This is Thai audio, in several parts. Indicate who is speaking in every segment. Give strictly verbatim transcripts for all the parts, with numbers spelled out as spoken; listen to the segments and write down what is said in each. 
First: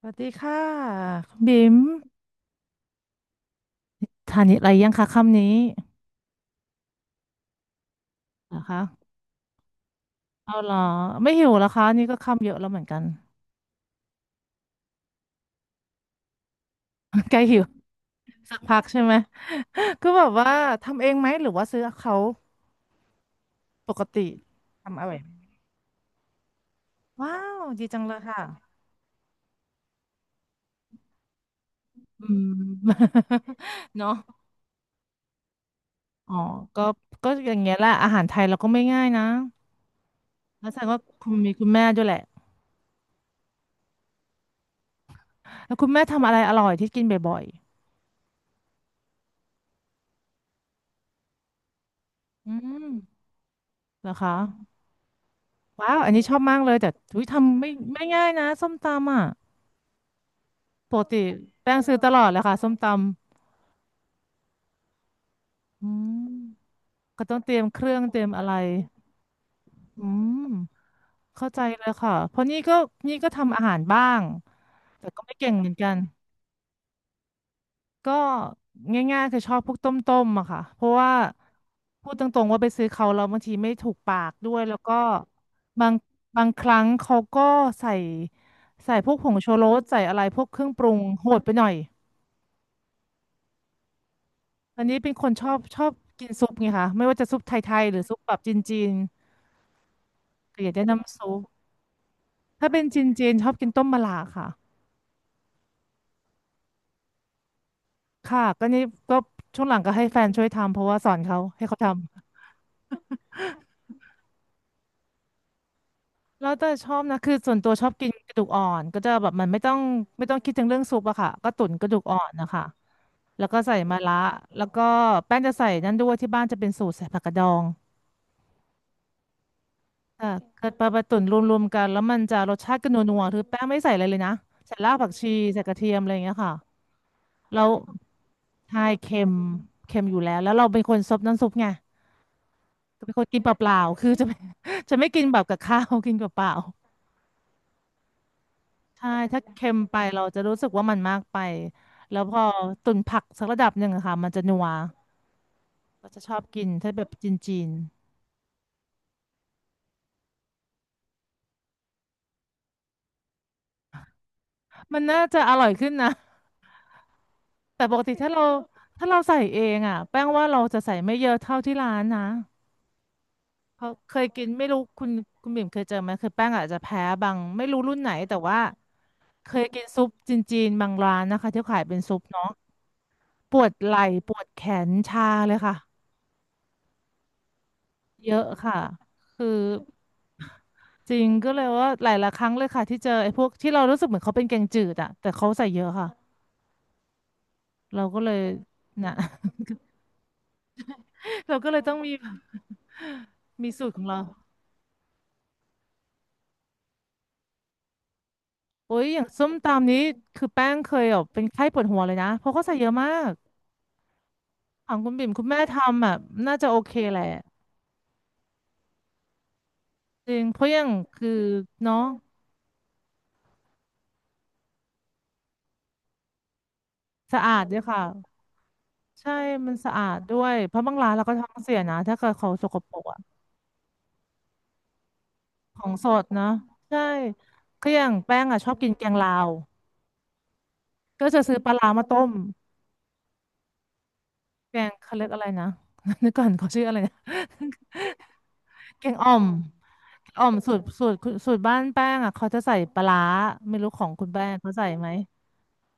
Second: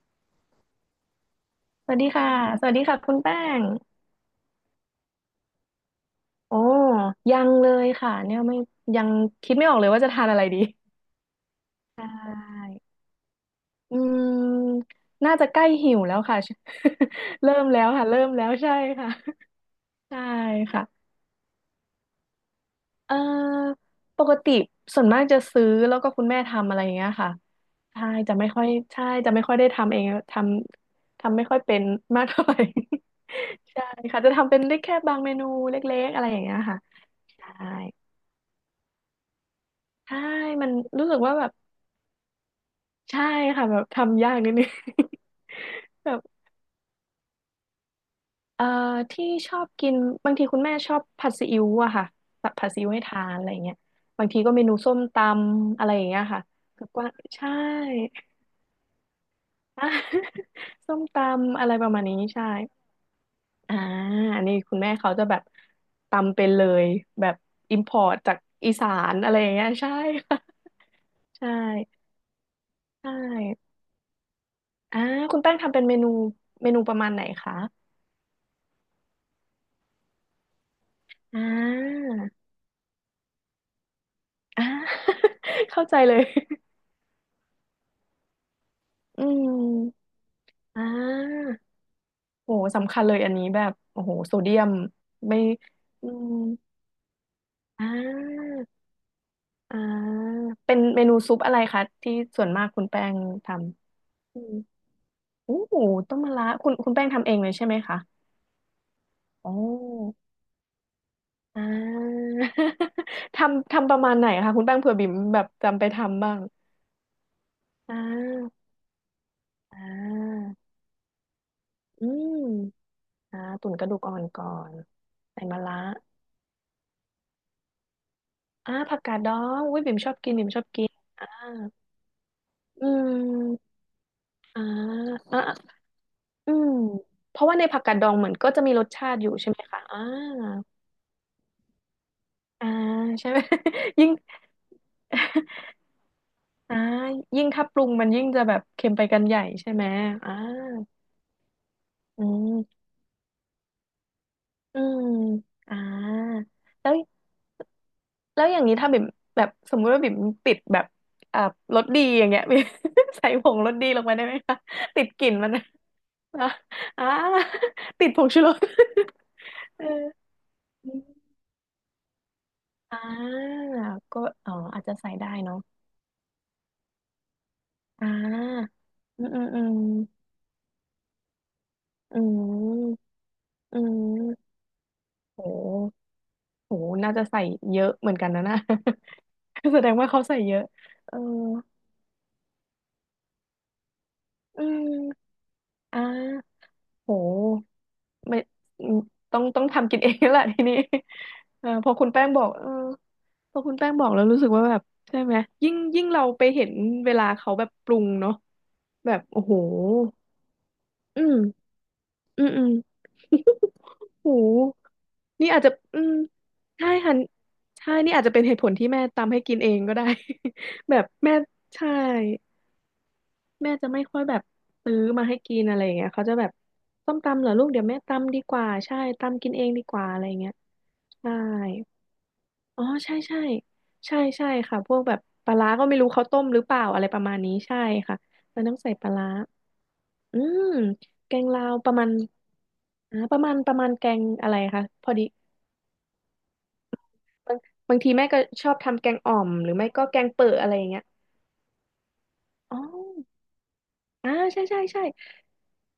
Speaker 1: สวัสดีค่ะคุณบิม
Speaker 2: สวัสดีค่ะ สวัสดีค่ะคุณแป้ง
Speaker 1: ทานอะไรยังคะค่ำนี้
Speaker 2: โอ้ยังเลยค่ะเนี่ยไม่
Speaker 1: นะ
Speaker 2: ยั
Speaker 1: คะ
Speaker 2: งคิดไม่ออกเลยว่าจะทานอะไร
Speaker 1: เอา
Speaker 2: ดี
Speaker 1: เหรอไม่หิวแล้วคะ
Speaker 2: ใช
Speaker 1: นี่ก็ค่ำเยอะแล้
Speaker 2: ่
Speaker 1: วเหมือนกัน
Speaker 2: อืมน่าจะใกล้หิวแล้วค่ะ
Speaker 1: ใกล้
Speaker 2: เริ่
Speaker 1: หิว
Speaker 2: มแล้วค่ะเริ่มแล้ว
Speaker 1: สัก
Speaker 2: ใช่
Speaker 1: พักใช่
Speaker 2: ค่ะ
Speaker 1: ไหมก็
Speaker 2: ใช่
Speaker 1: แบบว่า
Speaker 2: ค่ะ
Speaker 1: ทำเองไหมหรือว่าซื้อเขา
Speaker 2: เอ่อ
Speaker 1: ปก
Speaker 2: ป
Speaker 1: ติ
Speaker 2: กติส่
Speaker 1: ทำอ
Speaker 2: วน
Speaker 1: ร่อย
Speaker 2: มาก
Speaker 1: ไห
Speaker 2: จะ
Speaker 1: ม
Speaker 2: ซื้อแล้วก็คุณแม่ทำอะไรอย่างเงี้ยค่ะ
Speaker 1: ว้าวดีจัง
Speaker 2: ใช่
Speaker 1: เลย
Speaker 2: จะ
Speaker 1: ค่ะ
Speaker 2: ไม่ค่อยใช่จะไม่ค่อยได้ทำเองทำทำไม่ค่อยเป็นมา
Speaker 1: อื
Speaker 2: กเท่าไห
Speaker 1: ม
Speaker 2: ร่ ใช่
Speaker 1: เนาะ
Speaker 2: ค่ะจะทำเป็นได้แค่บางเมนูเล็กๆอะไร
Speaker 1: อ๋อ
Speaker 2: อย่างเงี้ยค่ะ
Speaker 1: ก็ก็
Speaker 2: ใช่
Speaker 1: อย่างเงี้ยแหละอาหารไทยเราก็ไม่ง่ายนะ
Speaker 2: ใช่มั
Speaker 1: แล้
Speaker 2: น
Speaker 1: วแสดงว่า
Speaker 2: รู้สึก
Speaker 1: คุ
Speaker 2: ว่า
Speaker 1: ณ
Speaker 2: แบ
Speaker 1: มี
Speaker 2: บ
Speaker 1: คุณแม่ด้วยแหละ
Speaker 2: ใช่ค่ะแบบทำยากนิดนึง
Speaker 1: แล้วคุณแม่
Speaker 2: แบบ
Speaker 1: ทำอะไรอร่อยที่กินบ่อย
Speaker 2: เอ่อที่ชอบกินบางทีคุณแม่ชอบผัดซีอิ๊วอะค่ะ
Speaker 1: ๆ
Speaker 2: แบ
Speaker 1: อื
Speaker 2: บผัดซี
Speaker 1: ม
Speaker 2: อิ๊วให้ทานอะไรเงี้ย
Speaker 1: เหรอ
Speaker 2: บาง
Speaker 1: คะ
Speaker 2: ทีก็เมนูส้มตำอะไร
Speaker 1: ว้าว
Speaker 2: อย่า
Speaker 1: อั
Speaker 2: ง
Speaker 1: น
Speaker 2: เงี้
Speaker 1: นี้
Speaker 2: ย
Speaker 1: ชอบ
Speaker 2: ค่ะ
Speaker 1: มากเลย
Speaker 2: กั
Speaker 1: แต่
Speaker 2: บกว่าง
Speaker 1: ทุย
Speaker 2: ใช่
Speaker 1: ทำไม่ไม่ง่ายนะส้มตำอ่ะ
Speaker 2: อ่ะ
Speaker 1: ป
Speaker 2: ส้ม
Speaker 1: ก
Speaker 2: ต
Speaker 1: ติ
Speaker 2: ำอะไร
Speaker 1: แป้ง
Speaker 2: ประ
Speaker 1: ซื้อ
Speaker 2: มาณ
Speaker 1: ต
Speaker 2: นี้
Speaker 1: ลอดเลย
Speaker 2: ใช่
Speaker 1: ค่ะส้มต
Speaker 2: อ่าอันนี้คุณแม่เขาจะแบบ
Speaker 1: ำอืม
Speaker 2: ตำเป็นเลย
Speaker 1: ก็
Speaker 2: แบ
Speaker 1: ต้
Speaker 2: บ
Speaker 1: องเตรียม
Speaker 2: อิ
Speaker 1: เค
Speaker 2: มพ
Speaker 1: รื่อ
Speaker 2: อ
Speaker 1: ง
Speaker 2: ร์ต
Speaker 1: เตรียม
Speaker 2: จาก
Speaker 1: อะไร
Speaker 2: อีสานอะไรอย่างเงี้ยใช่
Speaker 1: อื
Speaker 2: ค่ะ
Speaker 1: ม
Speaker 2: ใช่
Speaker 1: เข้าใจเลยค่ะเพราะนี่ก็
Speaker 2: ใช่
Speaker 1: นี่ก็ทำอาหารบ้าง
Speaker 2: อ่า
Speaker 1: แต่ก็ไม่
Speaker 2: คุณ
Speaker 1: เก่
Speaker 2: แป้
Speaker 1: ง
Speaker 2: ง
Speaker 1: เหมือ
Speaker 2: ทำ
Speaker 1: น
Speaker 2: เป็น
Speaker 1: กั
Speaker 2: เม
Speaker 1: น
Speaker 2: นูเมนูประมาณไหนคะ
Speaker 1: ก็ง่ายๆคือชอบพวกต้มๆอะค่ะเพราะว่า
Speaker 2: อ่
Speaker 1: พู
Speaker 2: า
Speaker 1: ดตรงๆว่าไปซื้อเขาแล้วบางทีไม่ถูกปากด้วย
Speaker 2: อ่า
Speaker 1: แล้วก็
Speaker 2: เข้า
Speaker 1: บาง
Speaker 2: ใจเลย
Speaker 1: บางครั้งเขาก็ใส่ใส่พวก
Speaker 2: อื
Speaker 1: ผงชูรสใส่
Speaker 2: ม
Speaker 1: อะไรพวกเครื่องป
Speaker 2: อ่
Speaker 1: รุงโหดไป
Speaker 2: า
Speaker 1: หน่อย
Speaker 2: โหสำคัญเลยอันนี้แบบโอ้โหโซเดียม
Speaker 1: อันนี้เป็นคน
Speaker 2: ไม่
Speaker 1: ชอบชอบ
Speaker 2: อื
Speaker 1: กิน
Speaker 2: ม
Speaker 1: ซุปไงคะไม่ว่าจะซุปไทย
Speaker 2: อ่
Speaker 1: ๆหรือซุปแบบ
Speaker 2: า
Speaker 1: จีน
Speaker 2: อ่า
Speaker 1: ๆก็อยา
Speaker 2: เป็
Speaker 1: ก
Speaker 2: น
Speaker 1: ได้
Speaker 2: เมนู
Speaker 1: น้ำซุ
Speaker 2: ซุป
Speaker 1: ป
Speaker 2: อะไรคะที่ส่วนมาก
Speaker 1: ถ้าเป็
Speaker 2: คุ
Speaker 1: น
Speaker 2: ณ
Speaker 1: จ
Speaker 2: แป้ง
Speaker 1: ีนๆช
Speaker 2: ท
Speaker 1: อบกินต้มมะระ
Speaker 2: ำอื
Speaker 1: ค่ะ
Speaker 2: มโอ้โหต้มมะระคุณคุณแป้งทำเองเลยใช่ไหมคะ
Speaker 1: ค่ะก็นี่ก็
Speaker 2: อ๋
Speaker 1: ช่วงหลังก็ให้แฟ
Speaker 2: อ
Speaker 1: นช่วยทำเพราะว่าสอนเขา
Speaker 2: อ่า
Speaker 1: ให้เขาทำ
Speaker 2: ทำทำประมาณไหนคะคุณแป้งเผื่อบิ่มแบบจำไปทำบ้าง
Speaker 1: แล้วแต่ชอบนะคือส่วนตัวชอบ
Speaker 2: อ่
Speaker 1: กินกระดูก
Speaker 2: า
Speaker 1: อ่อนก็จะแบบมันไม่ต้อง
Speaker 2: อ่
Speaker 1: ไม่ต้อง
Speaker 2: า
Speaker 1: คิดถึงเรื่องซุปอะค่ะก็ตุ๋นกระดูก
Speaker 2: อื
Speaker 1: อ่อน
Speaker 2: ม
Speaker 1: นะคะ
Speaker 2: อ่า
Speaker 1: แล้วก็
Speaker 2: ตุ๋น
Speaker 1: ใส่
Speaker 2: กระดู
Speaker 1: มะ
Speaker 2: กอ่
Speaker 1: ระ
Speaker 2: อนก่อ
Speaker 1: แล้ว
Speaker 2: น
Speaker 1: ก็แป้ง
Speaker 2: ใส่
Speaker 1: จะ
Speaker 2: มะ
Speaker 1: ใส่
Speaker 2: ระ
Speaker 1: นั่นด้วยที่บ้านจะเป็นสูตรใส่ผักกาดดอง
Speaker 2: อ่าผักกาดดองอุ้ยบิ่มชอบ
Speaker 1: ค่ะ
Speaker 2: กินบิ่มช
Speaker 1: ก
Speaker 2: อบ
Speaker 1: ระป
Speaker 2: กิ
Speaker 1: ลา
Speaker 2: น
Speaker 1: ปลาตุ๋น
Speaker 2: อ่า
Speaker 1: รวมๆกันแล้วมันจะรสชาติ
Speaker 2: อื
Speaker 1: ก็นัวๆคือแป้งไม่
Speaker 2: ม
Speaker 1: ใส่อะไรเลยนะ
Speaker 2: อ่า
Speaker 1: ใส่รากผักชี
Speaker 2: อ่า
Speaker 1: ใส่กระเทียมอะไรอย่างเงี้ย
Speaker 2: อืม
Speaker 1: ค่ะ
Speaker 2: เพราะว่า
Speaker 1: แล้
Speaker 2: ใน
Speaker 1: ว
Speaker 2: ผักกาดดองเหมือนก็จะมี
Speaker 1: ใช่
Speaker 2: รสชา
Speaker 1: เค็
Speaker 2: ติอ
Speaker 1: ม
Speaker 2: ยู่ใช่ไหมคะอ่า
Speaker 1: เค็มอยู่แล้วแล้วเราเป็นคนซดน้ำซุปไง
Speaker 2: อ่า
Speaker 1: เป็นคน
Speaker 2: ใช่ไห
Speaker 1: กิ
Speaker 2: ม
Speaker 1: นเปล่า ๆ
Speaker 2: ยิ่
Speaker 1: คือ
Speaker 2: ง
Speaker 1: จะไม่ จะไม่กินแบบกับข้าวกินเปล่า
Speaker 2: อ่ายิ่งถ้าปรุงมันยิ่งจะแบบเค็ม
Speaker 1: ๆ
Speaker 2: ไป
Speaker 1: ใช่
Speaker 2: กันให
Speaker 1: ถ้า
Speaker 2: ญ่
Speaker 1: เค็
Speaker 2: ใช่
Speaker 1: ม
Speaker 2: ไหม
Speaker 1: ไปเรา
Speaker 2: อ่า
Speaker 1: จะรู้สึกว่ามันมากไปแล้ว
Speaker 2: อื
Speaker 1: พอ
Speaker 2: ม
Speaker 1: ตุ๋นผักสักระดับหนึ่งอะค่ะมันจะนัว
Speaker 2: อืมอ่
Speaker 1: เราจะชอ
Speaker 2: า
Speaker 1: บกิน
Speaker 2: แล้
Speaker 1: ถ้า
Speaker 2: ว
Speaker 1: แบบจีน
Speaker 2: แล้วอย่างนี้ถ้าบิ่มแบบสมมุติว่าบิ่มติดแบบอ่ารสดีอย่างเงี้ย บิ่ม ใส่ผงรสดีลงไปได้ไหมคะ
Speaker 1: ๆมั
Speaker 2: ติ
Speaker 1: น
Speaker 2: ด
Speaker 1: น่า
Speaker 2: กลิ่น
Speaker 1: จะ
Speaker 2: มั
Speaker 1: อ
Speaker 2: น นะ
Speaker 1: ร่อยขึ้นนะ
Speaker 2: อ่ะอ่า
Speaker 1: แต่ปก
Speaker 2: ติด
Speaker 1: ติ
Speaker 2: ผง
Speaker 1: ถ้า
Speaker 2: ชู
Speaker 1: เรา
Speaker 2: รส
Speaker 1: ถ้าเราใส่เอ ง
Speaker 2: เออ
Speaker 1: อ่ะแป้งว่าเราจะใส่ไม่เยอะเท่าที่ร้านนะ
Speaker 2: อ่า
Speaker 1: เพราะเค
Speaker 2: ก็
Speaker 1: ยกิน
Speaker 2: อ๋อ
Speaker 1: ไม่รู้
Speaker 2: อาจจะ
Speaker 1: คุ
Speaker 2: ใส่
Speaker 1: ณ
Speaker 2: ได้
Speaker 1: คุณ
Speaker 2: เนาะ
Speaker 1: บิ่มเคยเจอไหมคือแป้งอาจจะแพ้บางไม่รู้รุ่น
Speaker 2: อ่
Speaker 1: ไหนแต่ว่า
Speaker 2: าอืมอืม
Speaker 1: เค
Speaker 2: อื
Speaker 1: ย
Speaker 2: ม
Speaker 1: กินซุปจีนๆบางร้านนะคะที่ขายเป็นซุ
Speaker 2: อื
Speaker 1: ปเนาะ
Speaker 2: ม
Speaker 1: ปวด
Speaker 2: อื
Speaker 1: ไหล่
Speaker 2: ม
Speaker 1: ปวดแขนชา
Speaker 2: โห
Speaker 1: เลยค่ะ
Speaker 2: โหน่าจะใส่เยอะเหมือนกั
Speaker 1: เย
Speaker 2: นนะ
Speaker 1: อะ
Speaker 2: น่ะ
Speaker 1: ค่ะคือ
Speaker 2: แสดงว่าเขาใส่เยอะเอ
Speaker 1: จ
Speaker 2: อ
Speaker 1: ริงก็เลยว่าหลายๆครั้งเลยค่ะที่เจอไอ้พวกที่เรารู้สึกเหมือนเขาเป็นแก
Speaker 2: อื
Speaker 1: งจืดอ่ะแต่
Speaker 2: ม
Speaker 1: เขาใส่เยอะ
Speaker 2: อ่
Speaker 1: ค่ะ
Speaker 2: าโห
Speaker 1: เราก็เลย
Speaker 2: ไม่อืม
Speaker 1: นะ
Speaker 2: ต้องต้องทำกินเองแล้วแหละทีนี้
Speaker 1: เรา
Speaker 2: เอ
Speaker 1: ก็
Speaker 2: อ
Speaker 1: เลย
Speaker 2: พ
Speaker 1: ต้
Speaker 2: อ
Speaker 1: อง
Speaker 2: คุณ
Speaker 1: มี
Speaker 2: แป้งบอกเออพอ
Speaker 1: มี
Speaker 2: คุณ
Speaker 1: สู
Speaker 2: แป้
Speaker 1: ต
Speaker 2: ง
Speaker 1: รข
Speaker 2: บ
Speaker 1: อง
Speaker 2: อก
Speaker 1: เรา
Speaker 2: แล้วรู้สึกว่าแบบใช่ไหมยิ่งยิ่งเราไปเห็นเวลาเขาแบบปรุงเนาะ
Speaker 1: โอ้ย
Speaker 2: แบ
Speaker 1: อ
Speaker 2: บ
Speaker 1: ย่าง
Speaker 2: โอ้
Speaker 1: ส้ม
Speaker 2: โห
Speaker 1: ตำนี้คือแป้งเคยแบ
Speaker 2: อื
Speaker 1: บเป็นไข้
Speaker 2: ม
Speaker 1: ปวดหัวเลยนะ
Speaker 2: อื
Speaker 1: เพ
Speaker 2: ม
Speaker 1: ราะ
Speaker 2: อื
Speaker 1: เขา
Speaker 2: ม
Speaker 1: ใส่เยอะมาก
Speaker 2: โอ้โห
Speaker 1: ของคุณบิ่มคุณ
Speaker 2: นี่
Speaker 1: แม่
Speaker 2: อาจจะ
Speaker 1: ท
Speaker 2: อื
Speaker 1: ำ
Speaker 2: ม
Speaker 1: อ่ะน่าจะโอ
Speaker 2: ใช่
Speaker 1: เค
Speaker 2: ค่ะ
Speaker 1: แหละ
Speaker 2: ใช่นี่อาจจะเป็นเหตุผลที่แม่ตามให้กินเองก็ได้
Speaker 1: จริงเพราะอย่าง
Speaker 2: แบบ
Speaker 1: คือ
Speaker 2: แม่ใช่
Speaker 1: เนาะ
Speaker 2: แม่จะไม่ค่อยแบบซื้อมาให้กินอะไรอย่างเงี้ยเขาจะแบบส้ม
Speaker 1: สะ
Speaker 2: ตำเหรอ
Speaker 1: อา
Speaker 2: ลู
Speaker 1: ด
Speaker 2: ก
Speaker 1: ด้ว
Speaker 2: เดี๋
Speaker 1: ย
Speaker 2: ยวแม่
Speaker 1: ค่ะ
Speaker 2: ตำดีกว่าใช่
Speaker 1: ใช่
Speaker 2: ตำกินเอง
Speaker 1: มัน
Speaker 2: ดี
Speaker 1: สะ
Speaker 2: ก
Speaker 1: อา
Speaker 2: ว่า
Speaker 1: ด
Speaker 2: อะไรอ
Speaker 1: ด้
Speaker 2: ย่าง
Speaker 1: ว
Speaker 2: เงี้ย
Speaker 1: ยเพราะบางร้านเรา
Speaker 2: ใช่
Speaker 1: ก็ท้องเสียนะถ้าเกิดเขาสก
Speaker 2: อ๋อ
Speaker 1: ปรก
Speaker 2: ใช่
Speaker 1: อะ
Speaker 2: ใช่ใช่ใช่ค่ะพวกแบบปลาร้า
Speaker 1: ข
Speaker 2: ก็
Speaker 1: อง
Speaker 2: ไม่
Speaker 1: ส
Speaker 2: รู้
Speaker 1: ด
Speaker 2: เขาต้
Speaker 1: นะ
Speaker 2: มหรือเปล่า
Speaker 1: ใช่
Speaker 2: อะไรประมาณนี้ใช่
Speaker 1: คืออย่าง
Speaker 2: ค่ะ
Speaker 1: แป้งอ่ะ
Speaker 2: มัน
Speaker 1: ชอ
Speaker 2: ต้อ
Speaker 1: บ
Speaker 2: ง
Speaker 1: กิ
Speaker 2: ใส่
Speaker 1: นแก
Speaker 2: ปลา
Speaker 1: ง
Speaker 2: ร้า
Speaker 1: ลาว
Speaker 2: อืม
Speaker 1: ก็
Speaker 2: แก
Speaker 1: จะ
Speaker 2: ง
Speaker 1: ซื้อ
Speaker 2: ลา
Speaker 1: ปลา
Speaker 2: วป
Speaker 1: ร้า
Speaker 2: ระ
Speaker 1: มา
Speaker 2: มาณ
Speaker 1: ต้ม
Speaker 2: อ่าประมาณประมาณแกงอะไร
Speaker 1: แก
Speaker 2: คะ
Speaker 1: ง
Speaker 2: พอ
Speaker 1: เขา
Speaker 2: ดี
Speaker 1: เรียกอะไรนะ นึกก่อนเขาชื่ออะไรนะ
Speaker 2: บางบางทีแม่ก็ชอบ ทำ
Speaker 1: แก
Speaker 2: แก
Speaker 1: ง
Speaker 2: ง
Speaker 1: อ่อ
Speaker 2: อ่อ
Speaker 1: ม
Speaker 2: มหรือไม่ก็แกง
Speaker 1: อ๋อ
Speaker 2: เปิ
Speaker 1: ม
Speaker 2: ดอะ
Speaker 1: สู
Speaker 2: ไร
Speaker 1: ต
Speaker 2: อ
Speaker 1: ร
Speaker 2: ย่างเงี้ย
Speaker 1: สูตรสูตรบ้านแป้งอ่ะเขาจะ
Speaker 2: อ๋
Speaker 1: ใส่
Speaker 2: อ
Speaker 1: ปลาร้าไม่รู้ของคุณ
Speaker 2: อ่า
Speaker 1: แป้ง
Speaker 2: ใช่
Speaker 1: เขา
Speaker 2: ใช่
Speaker 1: ใส่
Speaker 2: ใช่
Speaker 1: ไหม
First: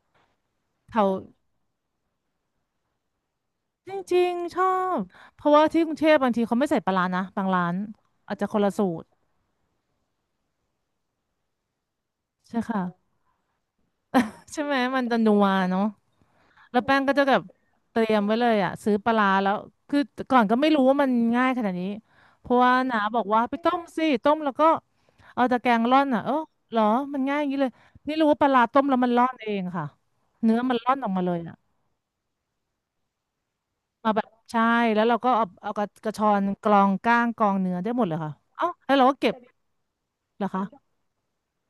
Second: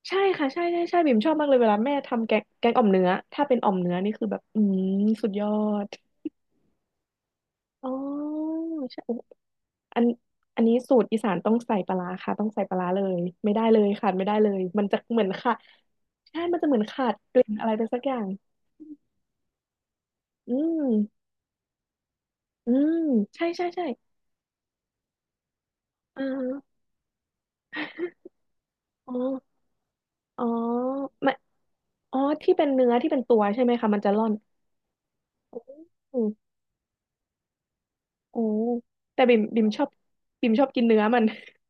Speaker 2: ใช่ค่ะใช่ใช่ใช่
Speaker 1: เขา
Speaker 2: บิ่มชอบมากเลยเวลาแม่ทำแกงแกงอ่อมเนื้อถ้าเป็นอ่อม
Speaker 1: จ
Speaker 2: เนื้อนี่
Speaker 1: ริ
Speaker 2: คือ
Speaker 1: ง
Speaker 2: แบบ
Speaker 1: ๆช
Speaker 2: อื
Speaker 1: อ
Speaker 2: ม
Speaker 1: บ
Speaker 2: สุด
Speaker 1: เพ
Speaker 2: ยอ
Speaker 1: ราะว่าที่ก
Speaker 2: ด
Speaker 1: รุงเทพบางทีเขาไม่ใส่ปลาร้านะบางร้าน
Speaker 2: อ๋
Speaker 1: อาจ
Speaker 2: อ
Speaker 1: จะคนละสู
Speaker 2: ใช่
Speaker 1: ตร
Speaker 2: โอ้อันอันนี้สูตรอีสานต้องใส่ปลาร้าค่ะต้อง
Speaker 1: ใช่
Speaker 2: ใส่ปลา
Speaker 1: ค่ะ
Speaker 2: ร้าเลยไม่ได้เลยขาดไม่ได้เล
Speaker 1: ใช่
Speaker 2: ย
Speaker 1: ไหม
Speaker 2: มันจะ
Speaker 1: มันจะ
Speaker 2: เหมือน
Speaker 1: นัว
Speaker 2: ค่ะ
Speaker 1: เนาะ
Speaker 2: ใช่มันจะเห
Speaker 1: แล้
Speaker 2: มือ
Speaker 1: ว
Speaker 2: น
Speaker 1: แป้ง
Speaker 2: ขา
Speaker 1: ก็
Speaker 2: ด
Speaker 1: จะแบ
Speaker 2: ก
Speaker 1: บ
Speaker 2: ลิ่นอะไรไป
Speaker 1: เต
Speaker 2: สัก
Speaker 1: รี
Speaker 2: อ
Speaker 1: ย
Speaker 2: ย่า
Speaker 1: ม
Speaker 2: ง
Speaker 1: ไว้เลยอ่ะซื้อปลาร้าแล้วคือก่อน
Speaker 2: อื
Speaker 1: ก็ไม่รู้
Speaker 2: ม
Speaker 1: ว่ามันง่ายขนาดนี้เพราะ
Speaker 2: อื
Speaker 1: ว่า
Speaker 2: ม
Speaker 1: น้าบอกว่า
Speaker 2: ใช่
Speaker 1: ไป
Speaker 2: ใช่
Speaker 1: ต้มสิ
Speaker 2: ใช่
Speaker 1: ต้มแล้วก็เอาตะแกรงร่อน
Speaker 2: อ่
Speaker 1: อ่ะเออเหร
Speaker 2: า
Speaker 1: อมันง่ายอย่างนี้เลยนี่รู้ว่าปลาร้าต้มแล้วมั
Speaker 2: อ๋
Speaker 1: น
Speaker 2: อ
Speaker 1: ร่อนเองค่ะ
Speaker 2: อ๋อ
Speaker 1: เนื้อมันร่อนออกมาเล
Speaker 2: ไม่
Speaker 1: ยอ่ะ
Speaker 2: อ๋อที่เป็นเนื้อที่เป็นตัวใช่ไหมคะมันจะ
Speaker 1: มาแบ
Speaker 2: ร่อ
Speaker 1: บ
Speaker 2: น
Speaker 1: ใช่แล้วเราก็เอาเอากระกระช
Speaker 2: โอ้
Speaker 1: อนกรองก้างกรองเนื้อได้หมดเลยค่ะ
Speaker 2: โอ้
Speaker 1: เอ้าแล้วเราก็
Speaker 2: แต่
Speaker 1: เก็บ
Speaker 2: บิ่มบิ่มชอบ
Speaker 1: เหรอ
Speaker 2: บิ่ม
Speaker 1: คะ
Speaker 2: ชอบกินเนื้อมัน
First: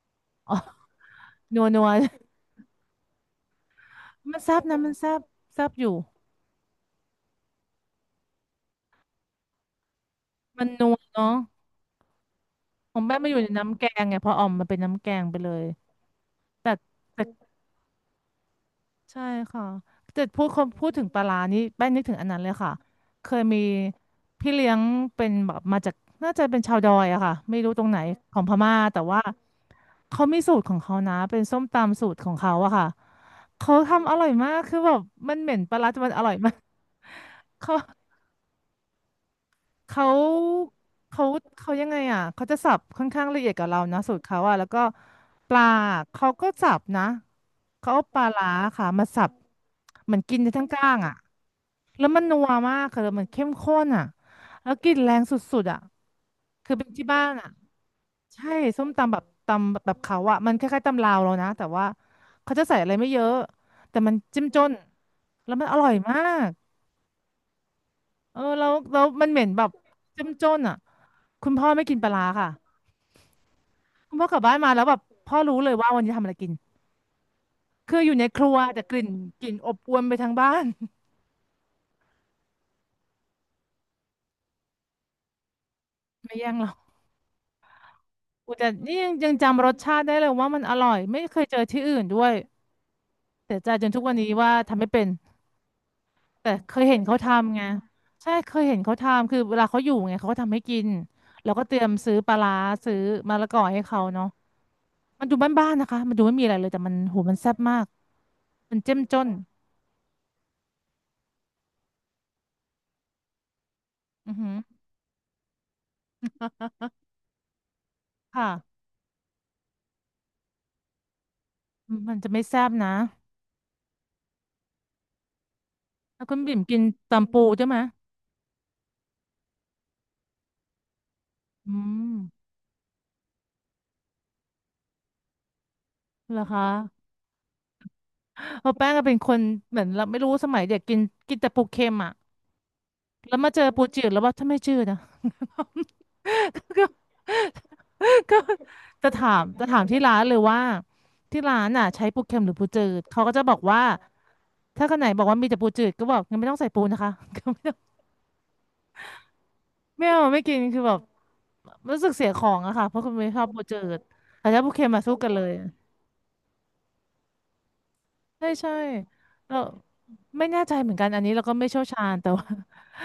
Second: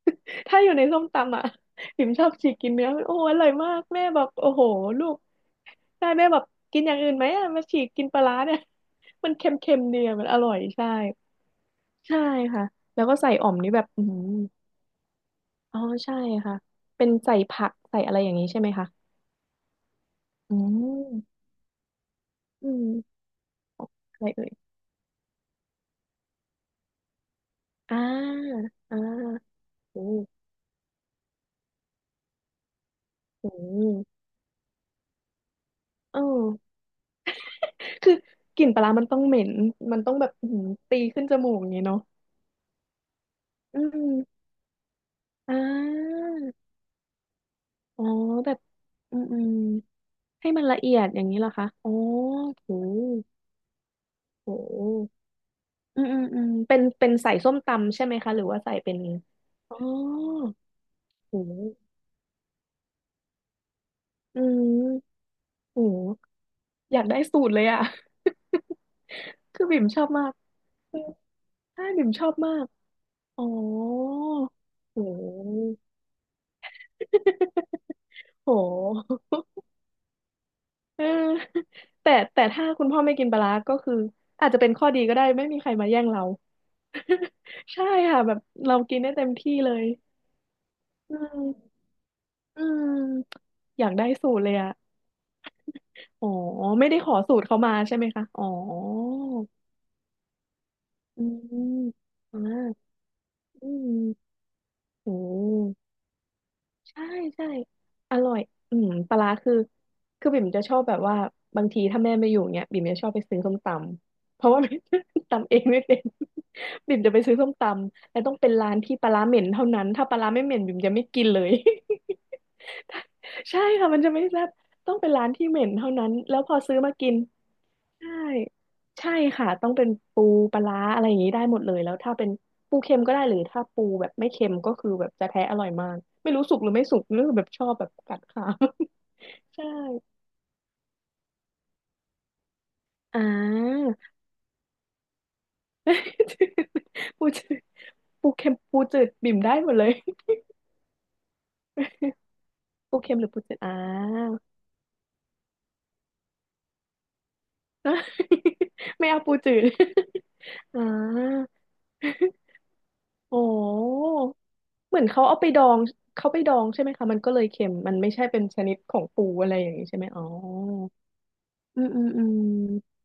Speaker 2: ถ้าอยู่ในส้มตำอ่ะ
Speaker 1: นัวนัว
Speaker 2: บิ่มชอบฉีกกินเนื้อมันโอ้อร่อยมากแม่บอก
Speaker 1: มัน
Speaker 2: โอ้
Speaker 1: แซ่บ
Speaker 2: โห
Speaker 1: นะมัน
Speaker 2: ลู
Speaker 1: แซ่
Speaker 2: ก
Speaker 1: บแซ่บอยู่
Speaker 2: ใช่แม่บอกกินอย่างอื่นไหมอ่ะมาฉีกกินปลาร้าเนี่ย มันเค็มๆดีอะมันอร่อย
Speaker 1: มัน
Speaker 2: ใช่
Speaker 1: นัวเนาะ
Speaker 2: ใช่ค่ะ
Speaker 1: ผ
Speaker 2: แล้
Speaker 1: ม
Speaker 2: ว
Speaker 1: แม่
Speaker 2: ก็
Speaker 1: มา
Speaker 2: ใส่
Speaker 1: อยู่
Speaker 2: อ่
Speaker 1: ใน
Speaker 2: อมนี่
Speaker 1: น้ำ
Speaker 2: แบ
Speaker 1: แก
Speaker 2: บอื
Speaker 1: ง
Speaker 2: มอ
Speaker 1: ไงพอ
Speaker 2: หื
Speaker 1: อ่อมมัน
Speaker 2: อ
Speaker 1: เป็นน้ำแกงไปเลย
Speaker 2: อ๋อใช่ค่ะ
Speaker 1: แต่
Speaker 2: เป็น
Speaker 1: แต่
Speaker 2: ใส่ผักใส่อะไรอย่างนี้ใช่ไหมคะ
Speaker 1: ใช่ค่ะแต่พูด
Speaker 2: อื
Speaker 1: คำพูดถึงปลาร้า
Speaker 2: ม
Speaker 1: นี่แป้งนึกถึงอันนั้นเลย
Speaker 2: อื
Speaker 1: ค่ะ
Speaker 2: ม
Speaker 1: เคยมี
Speaker 2: อะไรเอ่
Speaker 1: พี่
Speaker 2: ย
Speaker 1: เลี้ยงเป็นแบบมาจากน่าจะเป็นชาวดอยอะค่ะไม่รู้ตรง
Speaker 2: อ่า
Speaker 1: ไหนของพม่า
Speaker 2: อ่า
Speaker 1: แต่ว่า
Speaker 2: โอ้
Speaker 1: เขามี
Speaker 2: โห
Speaker 1: สูตรของเขานะ เป็นส้มตำสูตรของเขาอะค่ะ
Speaker 2: อื
Speaker 1: เขา
Speaker 2: ม
Speaker 1: ทำอร่อยมากคือแบบมันเหม็นปลาร้าแต่มัน
Speaker 2: เอ
Speaker 1: อร่อยมาก
Speaker 2: อ
Speaker 1: เขา
Speaker 2: คือกลิ่นปลาร้ามันต้องเหม็นมัน
Speaker 1: เขา
Speaker 2: ต้องแบบอื้อหือตีขึ้
Speaker 1: เขา
Speaker 2: นจมูกอย่า
Speaker 1: เขา
Speaker 2: งเงี้
Speaker 1: ยั
Speaker 2: ย
Speaker 1: งไง
Speaker 2: เนาะ
Speaker 1: อ่ะเขาจะสับค่อนข้างละเอียดกับเรา
Speaker 2: อื
Speaker 1: นะสูตรเขา
Speaker 2: ม
Speaker 1: อ่ะแล้วก็ป
Speaker 2: อ่
Speaker 1: ลา
Speaker 2: า
Speaker 1: เขาก็สับนะเขา
Speaker 2: อ๋
Speaker 1: เอา
Speaker 2: อ
Speaker 1: ปลาร้า
Speaker 2: แบบ
Speaker 1: ค่ะมา
Speaker 2: อื
Speaker 1: สั
Speaker 2: ม
Speaker 1: บ
Speaker 2: อืม
Speaker 1: เหมือนกินใน
Speaker 2: ให้มั
Speaker 1: ทั้
Speaker 2: น
Speaker 1: ง
Speaker 2: ละ
Speaker 1: ก้า
Speaker 2: เอี
Speaker 1: ง
Speaker 2: ยด
Speaker 1: อ่ะ
Speaker 2: อย่างนี้เหรอคะอ๋อ
Speaker 1: แล้วมันนัว
Speaker 2: โห
Speaker 1: มากค่ะแล้วมันเข้มข้นอ่ะ
Speaker 2: โ
Speaker 1: แล้วกลิ่นแร
Speaker 2: ห
Speaker 1: งสุดๆอ่ะ
Speaker 2: อืมอืมอืม
Speaker 1: คือ
Speaker 2: เป็น
Speaker 1: เป็นที่
Speaker 2: เป็น
Speaker 1: บ้าน
Speaker 2: ใส่
Speaker 1: อ่ะ
Speaker 2: ส้มตำใช่ไหมคะหรื
Speaker 1: ใช่
Speaker 2: อว่าใส่
Speaker 1: ส้ม
Speaker 2: เป็น
Speaker 1: ตำแบบต
Speaker 2: อ๋
Speaker 1: ำ
Speaker 2: อ
Speaker 1: แบบเขาอ่ะมันคล้ายๆตำลาวเรา
Speaker 2: โห
Speaker 1: นะแต่ว่าเขาจะใส่อะไรไม่เยอะแต่มัน
Speaker 2: อื
Speaker 1: จิ้มจน
Speaker 2: ม
Speaker 1: แล้วมันอร่อยมา
Speaker 2: โห
Speaker 1: ก
Speaker 2: อยากได้สูตรเลยอ่ะ
Speaker 1: เออแล้วแล้วมันเห ม็นแบ
Speaker 2: คือ
Speaker 1: บ
Speaker 2: บิ่มชอบมาก
Speaker 1: จ้ำจ้นอ่ะ
Speaker 2: เออ
Speaker 1: คุณพ่อไม่
Speaker 2: ใช่
Speaker 1: กินป
Speaker 2: บิ่
Speaker 1: ลา
Speaker 2: ม
Speaker 1: ร้า
Speaker 2: ชอบ
Speaker 1: ค่ะ
Speaker 2: มากอ๋อ
Speaker 1: คุณพ่อกลับบ้านมาแล้วแบบ
Speaker 2: โ
Speaker 1: พ่อรู้
Speaker 2: ห
Speaker 1: เลยว่าวันนี้ทำอะไรกินคืออยู่ในค
Speaker 2: โ
Speaker 1: รัวแต่กลิ่น
Speaker 2: ห
Speaker 1: กลิ่นอบอวนไปทั้งบ้าน
Speaker 2: เออ แต่แต่ถ้าคุณพ่อไม่กินปลาร้าก็คืออาจจะเป็นข้อดีก็ได้ไม่มีใครมาแย่งเรา
Speaker 1: ไม่แย่งหรอก
Speaker 2: ใช่ค่ะแบบ
Speaker 1: อุ๊ยแต่
Speaker 2: เรา
Speaker 1: นี่
Speaker 2: กิน
Speaker 1: ยั
Speaker 2: ได้
Speaker 1: ง
Speaker 2: เต็
Speaker 1: ยั
Speaker 2: ม
Speaker 1: ง
Speaker 2: ที่
Speaker 1: จำร
Speaker 2: เล
Speaker 1: ส
Speaker 2: ย
Speaker 1: ชาติได้เลยว่ามันอร่อย
Speaker 2: อื
Speaker 1: ไม่เคย
Speaker 2: ม
Speaker 1: เจอที่อื่นด้วย
Speaker 2: อืม
Speaker 1: เสียใจ
Speaker 2: อ
Speaker 1: จ
Speaker 2: ยา
Speaker 1: น
Speaker 2: ก
Speaker 1: ทุก
Speaker 2: ได้
Speaker 1: วัน
Speaker 2: สู
Speaker 1: นี้
Speaker 2: ตรเล
Speaker 1: ว่า
Speaker 2: ยอ่ะ
Speaker 1: ทำไม่เป็น
Speaker 2: อ๋อ
Speaker 1: แต่เคย
Speaker 2: ไม่
Speaker 1: เห็
Speaker 2: ได้
Speaker 1: น
Speaker 2: ขอ
Speaker 1: เขา
Speaker 2: สูตร
Speaker 1: ทำ
Speaker 2: เขา
Speaker 1: ไง
Speaker 2: มาใช่ไหมคะ
Speaker 1: ใช่
Speaker 2: อ๋อ
Speaker 1: เคยเห็นเขาทำคือเวลาเขาอยู่ไงเขาก็ทำให้กิน
Speaker 2: อื
Speaker 1: แล้วก็เต
Speaker 2: ม
Speaker 1: รียมซื้อปลา
Speaker 2: อ่
Speaker 1: ร้า
Speaker 2: า
Speaker 1: ซื้อมะละกอ
Speaker 2: อื
Speaker 1: ให้เขา
Speaker 2: ม
Speaker 1: เนาะ
Speaker 2: โอ
Speaker 1: มันดูบ้าน
Speaker 2: ้
Speaker 1: ๆนะคะมันดูไม่มีอะไรเลยแต่มัน
Speaker 2: ใช่
Speaker 1: โหมัน
Speaker 2: ใช่
Speaker 1: แซ่บมาก
Speaker 2: อร่อย
Speaker 1: มั
Speaker 2: อื
Speaker 1: น
Speaker 2: ม
Speaker 1: เจ้ม
Speaker 2: ป
Speaker 1: จ
Speaker 2: ลา
Speaker 1: น
Speaker 2: ร้าคือคือบิ่มจะชอบแบบว่าบางทีถ้าแม่ไม่อยู่เนี้ยบิ่มจะชอบไปซื้อส้มต
Speaker 1: อื
Speaker 2: ำ
Speaker 1: อ
Speaker 2: เพ
Speaker 1: หื
Speaker 2: ราะ
Speaker 1: อ
Speaker 2: ว่า ตำเองไม่เป็นบิ่มจะไปซื้อส้มตำแล้วต้องเป็นร้าน
Speaker 1: ค่ะ
Speaker 2: ที่ปลาร้าเหม็นเท่านั้นถ้าปลาร้าไม่เหม็นบิ่มจะไม่กินเลย
Speaker 1: มมันจะ ไม่แซ่บนะ
Speaker 2: ใช่ค่ะมันจะไม่แซ่บต้องเป็นร้านที่เหม็นเท่านั้น
Speaker 1: แล้วคุ
Speaker 2: แล้
Speaker 1: ณ
Speaker 2: วพ
Speaker 1: บิ่
Speaker 2: อ
Speaker 1: ม
Speaker 2: ซื้
Speaker 1: กิ
Speaker 2: อ
Speaker 1: น
Speaker 2: มากิน
Speaker 1: ตำปูใช่ไหม
Speaker 2: ใช่ใช่ค่ะต้องเป็นปูปลาร้าอะไรอย่างนี้ได้หมด
Speaker 1: อื
Speaker 2: เลยแล้วถ้า
Speaker 1: ม
Speaker 2: เป็นปูเค็มก็ได้หรือถ้าปูแบบไม่เค็มก็คือแบบจะแท้อร่อยมากไม่
Speaker 1: เหรอ
Speaker 2: รู้สุก
Speaker 1: คะ
Speaker 2: หรือไม่สุกหรือแบบชอบแบบกัดขา
Speaker 1: เพราะแป้งก็เป็นคน
Speaker 2: ใช่
Speaker 1: เหมือนเราไม่รู้สมัยเด็กกินกินแต่ปูเค็มอ่ะ
Speaker 2: อ่
Speaker 1: แล้วมาเจอปู
Speaker 2: า
Speaker 1: จืดแล้วว่าถ้าไม่จืดนะ ก็
Speaker 2: ปูจืดปู
Speaker 1: ก็
Speaker 2: เค็มปูจื
Speaker 1: จะ
Speaker 2: ด
Speaker 1: ถา
Speaker 2: บิ่ม
Speaker 1: ม
Speaker 2: ได้
Speaker 1: จะ
Speaker 2: หมด
Speaker 1: ถาม
Speaker 2: เลย
Speaker 1: ที่ร้านเลยว่าที่ร้านอ่ะใช้ปูเค็มหรือปูจื
Speaker 2: ปู
Speaker 1: ด
Speaker 2: เค็ม
Speaker 1: เขา
Speaker 2: หรื
Speaker 1: ก็
Speaker 2: อปู
Speaker 1: จะบ
Speaker 2: จื
Speaker 1: อ
Speaker 2: ด
Speaker 1: ก
Speaker 2: อ่า
Speaker 1: ว่าถ้าคนไหนบอกว่ามีแต่ปูจืดก็บอกงั้นไม่ต้องใส่ปูนะคะ
Speaker 2: ไม่เอาปูจืด
Speaker 1: ไม่เอาไม่กิน คื
Speaker 2: อ่
Speaker 1: อแบบ
Speaker 2: า
Speaker 1: รู้สึกเสียของอะค่ะเพราะคุณไม่ชอ
Speaker 2: โอ้
Speaker 1: บปูจืดแต่ถ้าปูเค็ม
Speaker 2: เหมื
Speaker 1: มา
Speaker 2: อน
Speaker 1: สู้
Speaker 2: เขา
Speaker 1: กัน
Speaker 2: เอา
Speaker 1: เล
Speaker 2: ไป
Speaker 1: ย
Speaker 2: ดองเขาไปดองใช่ไหมคะมันก็เลยเค็มมันไม่ใช่เป็น
Speaker 1: ใช่
Speaker 2: ช
Speaker 1: ใช่
Speaker 2: นิดของปูอะไร
Speaker 1: เรา
Speaker 2: อย่างนี้ใช่ไหมอ๋อ
Speaker 1: ไม่แน่ใจเหมือนกันอันนี้เราก็ไม่เชี่
Speaker 2: อื
Speaker 1: ยว
Speaker 2: มอื
Speaker 1: ชา
Speaker 2: ม
Speaker 1: ญ
Speaker 2: อื
Speaker 1: แต่
Speaker 2: ม
Speaker 1: ว่า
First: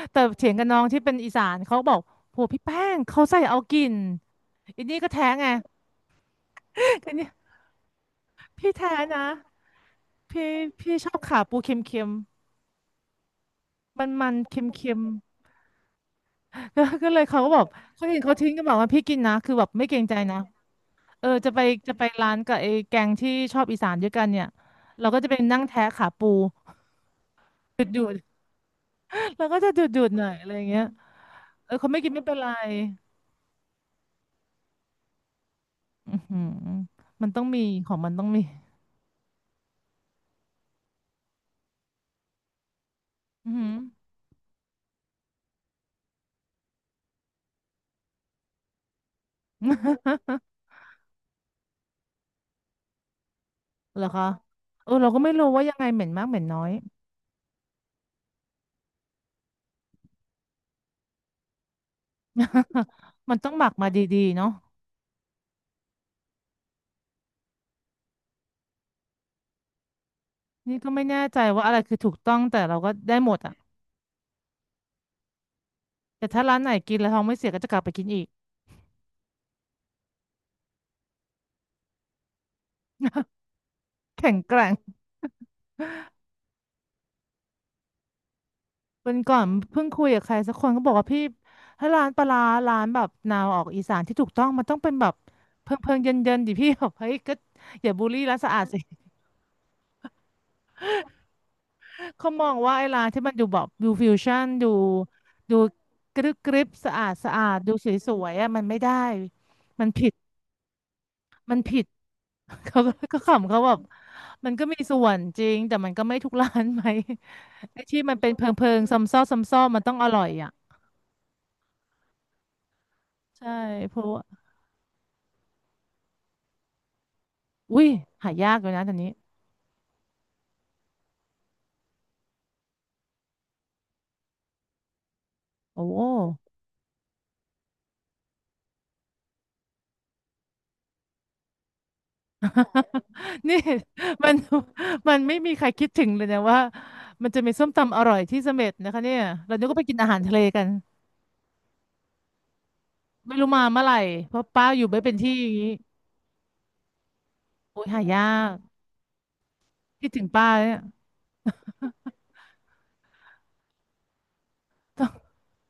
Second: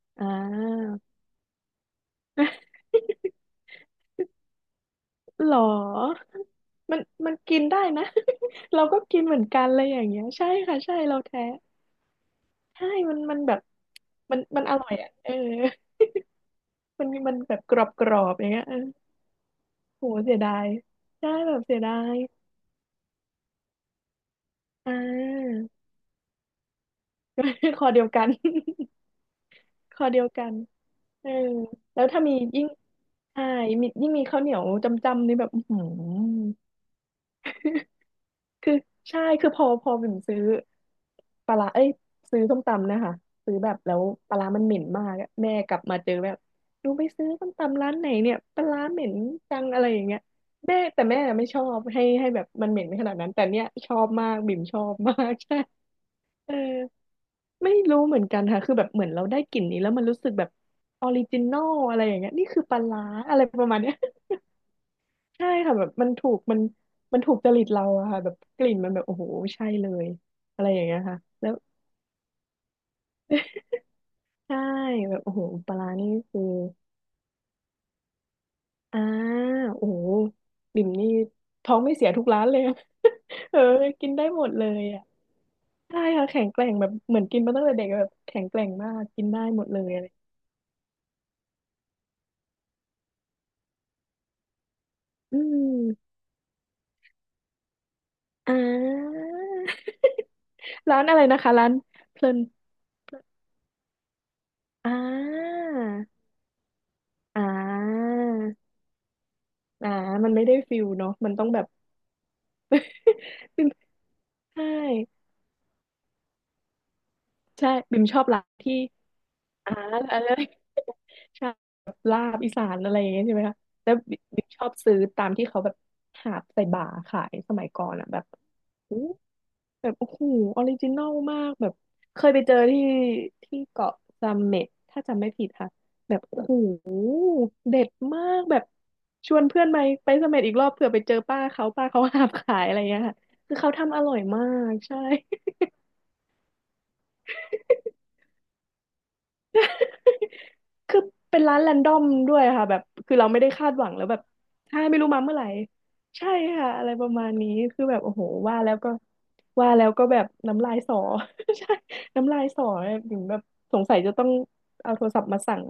Speaker 1: แต่
Speaker 2: อ่า
Speaker 1: เถียงกับน้องที่เป็นอีสานเขาบอกโหพี่แป้งเขาใส่ เอากินอันนี้ก็แท้ไง
Speaker 2: หรอมัน
Speaker 1: อันนี้
Speaker 2: มันกินได้นะ
Speaker 1: พี่
Speaker 2: เรา
Speaker 1: แท้
Speaker 2: ก็กิน
Speaker 1: นะ
Speaker 2: เหมือนกันอะไรอย่างเงี้ย
Speaker 1: พี่
Speaker 2: ใช่ค่ะ
Speaker 1: พี่
Speaker 2: ใช่
Speaker 1: ชอ
Speaker 2: เรา
Speaker 1: บขา
Speaker 2: แท้
Speaker 1: ปูเค็ม
Speaker 2: ใช่มันมันแบบ
Speaker 1: ๆมันมัน
Speaker 2: มันมันอร่อ
Speaker 1: เค็
Speaker 2: ย
Speaker 1: ม
Speaker 2: อ่ะเออ
Speaker 1: ๆ แล้ว
Speaker 2: มั
Speaker 1: ก็
Speaker 2: น
Speaker 1: เลย
Speaker 2: มัน
Speaker 1: เขาก็
Speaker 2: แบ
Speaker 1: บ
Speaker 2: บ
Speaker 1: อก
Speaker 2: กรอบก
Speaker 1: เขา
Speaker 2: ร
Speaker 1: เห็น
Speaker 2: อ
Speaker 1: เขา
Speaker 2: บอ
Speaker 1: ทิ้
Speaker 2: ย่าง
Speaker 1: งก็
Speaker 2: เงี้ย
Speaker 1: บอ
Speaker 2: เอ
Speaker 1: ก
Speaker 2: อ
Speaker 1: ว่าพี่กินนะคือแบบไม่เกร
Speaker 2: โห
Speaker 1: งใจ
Speaker 2: เสี
Speaker 1: นะ
Speaker 2: ยดาย
Speaker 1: เออ
Speaker 2: ใช่
Speaker 1: จะ
Speaker 2: แบ
Speaker 1: ไป
Speaker 2: บเสียดา
Speaker 1: จะไป
Speaker 2: ย
Speaker 1: ร้านกับไอ้แกงที่ชอบอีสานด้วยกันเนี่ย
Speaker 2: อ่
Speaker 1: เราก็จะไปนั่ง
Speaker 2: า
Speaker 1: แท้ขาปู
Speaker 2: คอ
Speaker 1: ดู
Speaker 2: เดียว
Speaker 1: ด
Speaker 2: กัน
Speaker 1: ๆเราก็จะ
Speaker 2: ค
Speaker 1: ดู
Speaker 2: อ
Speaker 1: ดๆ
Speaker 2: เดี
Speaker 1: ห
Speaker 2: ย
Speaker 1: น่
Speaker 2: ว
Speaker 1: อย
Speaker 2: กั
Speaker 1: อะไร
Speaker 2: น
Speaker 1: อย่างเงี้ย
Speaker 2: เออ
Speaker 1: เออเขาไม่
Speaker 2: แล้ว
Speaker 1: กิน
Speaker 2: ถ้า
Speaker 1: ไม่
Speaker 2: มี
Speaker 1: เป็นไร
Speaker 2: ยิ่งใช่มียิ่งมีข้าวเหนียวจำจำนี่แบบอื้อหื
Speaker 1: อือหือ
Speaker 2: อ
Speaker 1: มันต้องมีของมันต้องมี
Speaker 2: คือใช่คือพอพอบิ่มซื้อปลาร้าเอ้ยซื้อส้มตำนะคะ
Speaker 1: อือ
Speaker 2: ซื้อ
Speaker 1: หื
Speaker 2: แบ
Speaker 1: อ
Speaker 2: บแล้วปลาร้ามันเหม็นมากอะแม่กลับมาเจอแบบดูไปซื้อส้มตำร้านไหนเนี่ยปลาร้าเหม็นจังอะไรอย่างเงี้ย แม่แต่แม่ไม่ชอบให้ให้แบบมันเหม็นขนาดนั้นแต่เนี้ยชอ
Speaker 1: เหรอ
Speaker 2: บ
Speaker 1: คะ
Speaker 2: มากบิ่มชอ
Speaker 1: เออ
Speaker 2: บ
Speaker 1: เรา
Speaker 2: มา
Speaker 1: ก็ไม่
Speaker 2: ก
Speaker 1: รู้
Speaker 2: ใช่
Speaker 1: ว่ายังไงเหม็นมากเหม็น
Speaker 2: เออ
Speaker 1: น้อย
Speaker 2: ไม่รู้เหมือนกันค่ะคือแบบเหมือนเราได้กลิ่นนี้แล้วมันรู้สึกแบบออริจินอลอะไรอย่างเงี้ยนี่คือปลาร้า
Speaker 1: มั
Speaker 2: อะ
Speaker 1: น
Speaker 2: ไร
Speaker 1: ต้อง
Speaker 2: ป
Speaker 1: หมั
Speaker 2: ระ
Speaker 1: ก
Speaker 2: มาณ
Speaker 1: มา
Speaker 2: เนี้ย
Speaker 1: ดีๆเนาะ
Speaker 2: ใช่ค่ะแบบมันถูกมันมันถูกจริตเราอะค่ะแบบกลิ่นมันแบบโอ้โหใช่เลยอะไรอ
Speaker 1: นี่
Speaker 2: ย่าง
Speaker 1: ก็
Speaker 2: เงี้ย
Speaker 1: ไม่
Speaker 2: ค่ะ
Speaker 1: แน่ใจ
Speaker 2: แล้ว
Speaker 1: ว่าอะไรคือถูกต้องแต่เราก็ได้หมดอ่ะ
Speaker 2: ใช่แบบโอ้โหปลาร้านี่
Speaker 1: แต่
Speaker 2: คื
Speaker 1: ถ้า
Speaker 2: อ
Speaker 1: ร้านไหนกินแล้วท้องไม่เสียก็จะกลับไปกินอีก
Speaker 2: อ่าโอ้โหบิ่มนี่ท้องไม่เสียทุกร้านเลยอะ เออกินได้
Speaker 1: แข็ง
Speaker 2: หมด
Speaker 1: แก
Speaker 2: เล
Speaker 1: ร่ง
Speaker 2: ยอ่ะใช่ค่ะแข็งแกร่งแบบเหมือนกินมาตั้งแต่เด็กแบบแข็งแกร่งมาก
Speaker 1: วัน
Speaker 2: กิน
Speaker 1: ก่อ
Speaker 2: ได้
Speaker 1: น
Speaker 2: หมดเล
Speaker 1: เพิ่ง
Speaker 2: ยอะ
Speaker 1: คุ
Speaker 2: ไร
Speaker 1: ยกับใครสักคนก็บอกว่าพี่ถ้าร้านปลาร้าร้านแบบแนวออกอีสานที่ถูกต้องมันต้องเป็นแบบ
Speaker 2: อื
Speaker 1: เพิงเพิงเย็
Speaker 2: ม
Speaker 1: นเย็นๆดิพี่แบบเฮ้ยก็อย่าบูลลี่ร้านสะ
Speaker 2: อ่
Speaker 1: อาดสิ
Speaker 2: า ร้านอะไรนะคะร้านเพลิ
Speaker 1: เขา
Speaker 2: น
Speaker 1: มองว่าไอ้ร้านที่มันดูแบบดูฟิวชั่นดู
Speaker 2: อ่
Speaker 1: ดู
Speaker 2: า
Speaker 1: กรึบกริบสะอาดสะ
Speaker 2: อ่
Speaker 1: อาดดูส
Speaker 2: า
Speaker 1: วยๆอ่ะมันไม่ได้มั
Speaker 2: อ่า
Speaker 1: นผิด
Speaker 2: มันไม่ได้ฟิลเนาะมันต้อง
Speaker 1: มั
Speaker 2: แบ
Speaker 1: น
Speaker 2: บ
Speaker 1: ผิด เขาก็ก็ขำ เขา
Speaker 2: บิม
Speaker 1: แบบมันก็
Speaker 2: ใช่
Speaker 1: มีส่วนจริงแต่มันก็ไม่ทุกร้านไหม
Speaker 2: ใช่
Speaker 1: ไอ้
Speaker 2: บิ
Speaker 1: ที่
Speaker 2: ม
Speaker 1: มั
Speaker 2: ช
Speaker 1: น
Speaker 2: อบ
Speaker 1: เป็น
Speaker 2: ร้า
Speaker 1: เพิ
Speaker 2: น
Speaker 1: งเพิ
Speaker 2: ที่
Speaker 1: งซ้ำซ้อซ้ำซ้อ
Speaker 2: อ่า
Speaker 1: มันต้องอ
Speaker 2: อะ
Speaker 1: ร่อ
Speaker 2: ไร
Speaker 1: ย อ่ะ
Speaker 2: ใช่แบบลาบอีสานอะไรอย่างเงี้ยใช่ไหม
Speaker 1: ใช่
Speaker 2: คะแล้
Speaker 1: เพ
Speaker 2: ว
Speaker 1: ราะว่า
Speaker 2: บิมชอบซื้อตามที่เขาแบบหาบใส่บ่าขายสมัย
Speaker 1: อุ้
Speaker 2: ก่อ
Speaker 1: ย
Speaker 2: นอ่ะแบบ
Speaker 1: หายากเลยนะตอนนี้
Speaker 2: แบบโอ้โหออริจินอลมากแบบเคยไปเจอที่ที่เกาะซัมเม็ตถ้าจำไม่ผิดค่ะ
Speaker 1: โอ้โห
Speaker 2: แบบโอ้โหเด็ดมากแบบชวนเพื่อนไปไปซัมเม็ตอีกรอบเผื่อไปเจอป้าเขาป้าเขาหาบขายอะไรเงี้ยค่ะ คื
Speaker 1: นี่
Speaker 2: อเขาทำอร่ อย
Speaker 1: มัน
Speaker 2: มากใช่
Speaker 1: มันไม่มีใครคิดถึงเลยนะว่ามันจะมีส้มตำอร่อยที่เสม็ดนะคะเนี่ยเรานึกว่าไปกินอาหารทะเลกัน
Speaker 2: คือเป็นร้านแรนดอมด้วยค่ะแบบคือเรา
Speaker 1: ไม่
Speaker 2: ไม่
Speaker 1: รู้
Speaker 2: ได้
Speaker 1: มา
Speaker 2: คาด
Speaker 1: เมื่
Speaker 2: ห
Speaker 1: อ
Speaker 2: วั
Speaker 1: ไห
Speaker 2: ง
Speaker 1: ร่
Speaker 2: แล้วแบบ
Speaker 1: เพราะป้า
Speaker 2: ใช่
Speaker 1: อยู่
Speaker 2: ไม่
Speaker 1: ไม่
Speaker 2: รู้
Speaker 1: เป็น
Speaker 2: มา
Speaker 1: ที่
Speaker 2: เมื่อไห
Speaker 1: อ
Speaker 2: ร่
Speaker 1: ย่างนี้
Speaker 2: ใช่ค่ะอะไรประมาณนี้
Speaker 1: โอ้
Speaker 2: คือ
Speaker 1: ย
Speaker 2: แบ
Speaker 1: หา
Speaker 2: บโอ้
Speaker 1: ยา
Speaker 2: โหว่า
Speaker 1: ก
Speaker 2: แล้วก็ว่าแล้วก็
Speaker 1: คิด
Speaker 2: แบ
Speaker 1: ถึ
Speaker 2: บ
Speaker 1: งป้า
Speaker 2: น้ำ
Speaker 1: เนี่
Speaker 2: ลาย
Speaker 1: ย
Speaker 2: สอ ใช่น้ำลายสอเนี่ยถึงแบบสงสัยจะต้องเอา โท
Speaker 1: ต้อ
Speaker 2: ร
Speaker 1: ง
Speaker 2: ศัพท์มาสั่ง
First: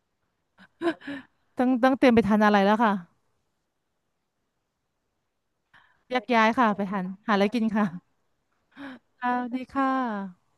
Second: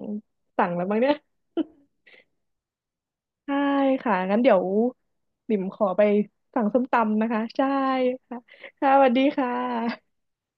Speaker 2: สั่งแล้วมั้งเนี่ย
Speaker 1: ต้องต้องเตรียมไปทานอะไรแล้วค่ะ
Speaker 2: ใช่ค่ะงั้นเดี๋ยวบิ่มขอไป
Speaker 1: แยกย้าย
Speaker 2: สั่ง
Speaker 1: ค่ะไป
Speaker 2: ส้ม
Speaker 1: ทาน
Speaker 2: ตำนะ
Speaker 1: หาอะ
Speaker 2: คะ
Speaker 1: ไรกิน
Speaker 2: ใช่
Speaker 1: ค่ะ
Speaker 2: ค่ะค่ะสวัสดี
Speaker 1: ค่ะสวั
Speaker 2: ค่ะ
Speaker 1: สดีค่ะ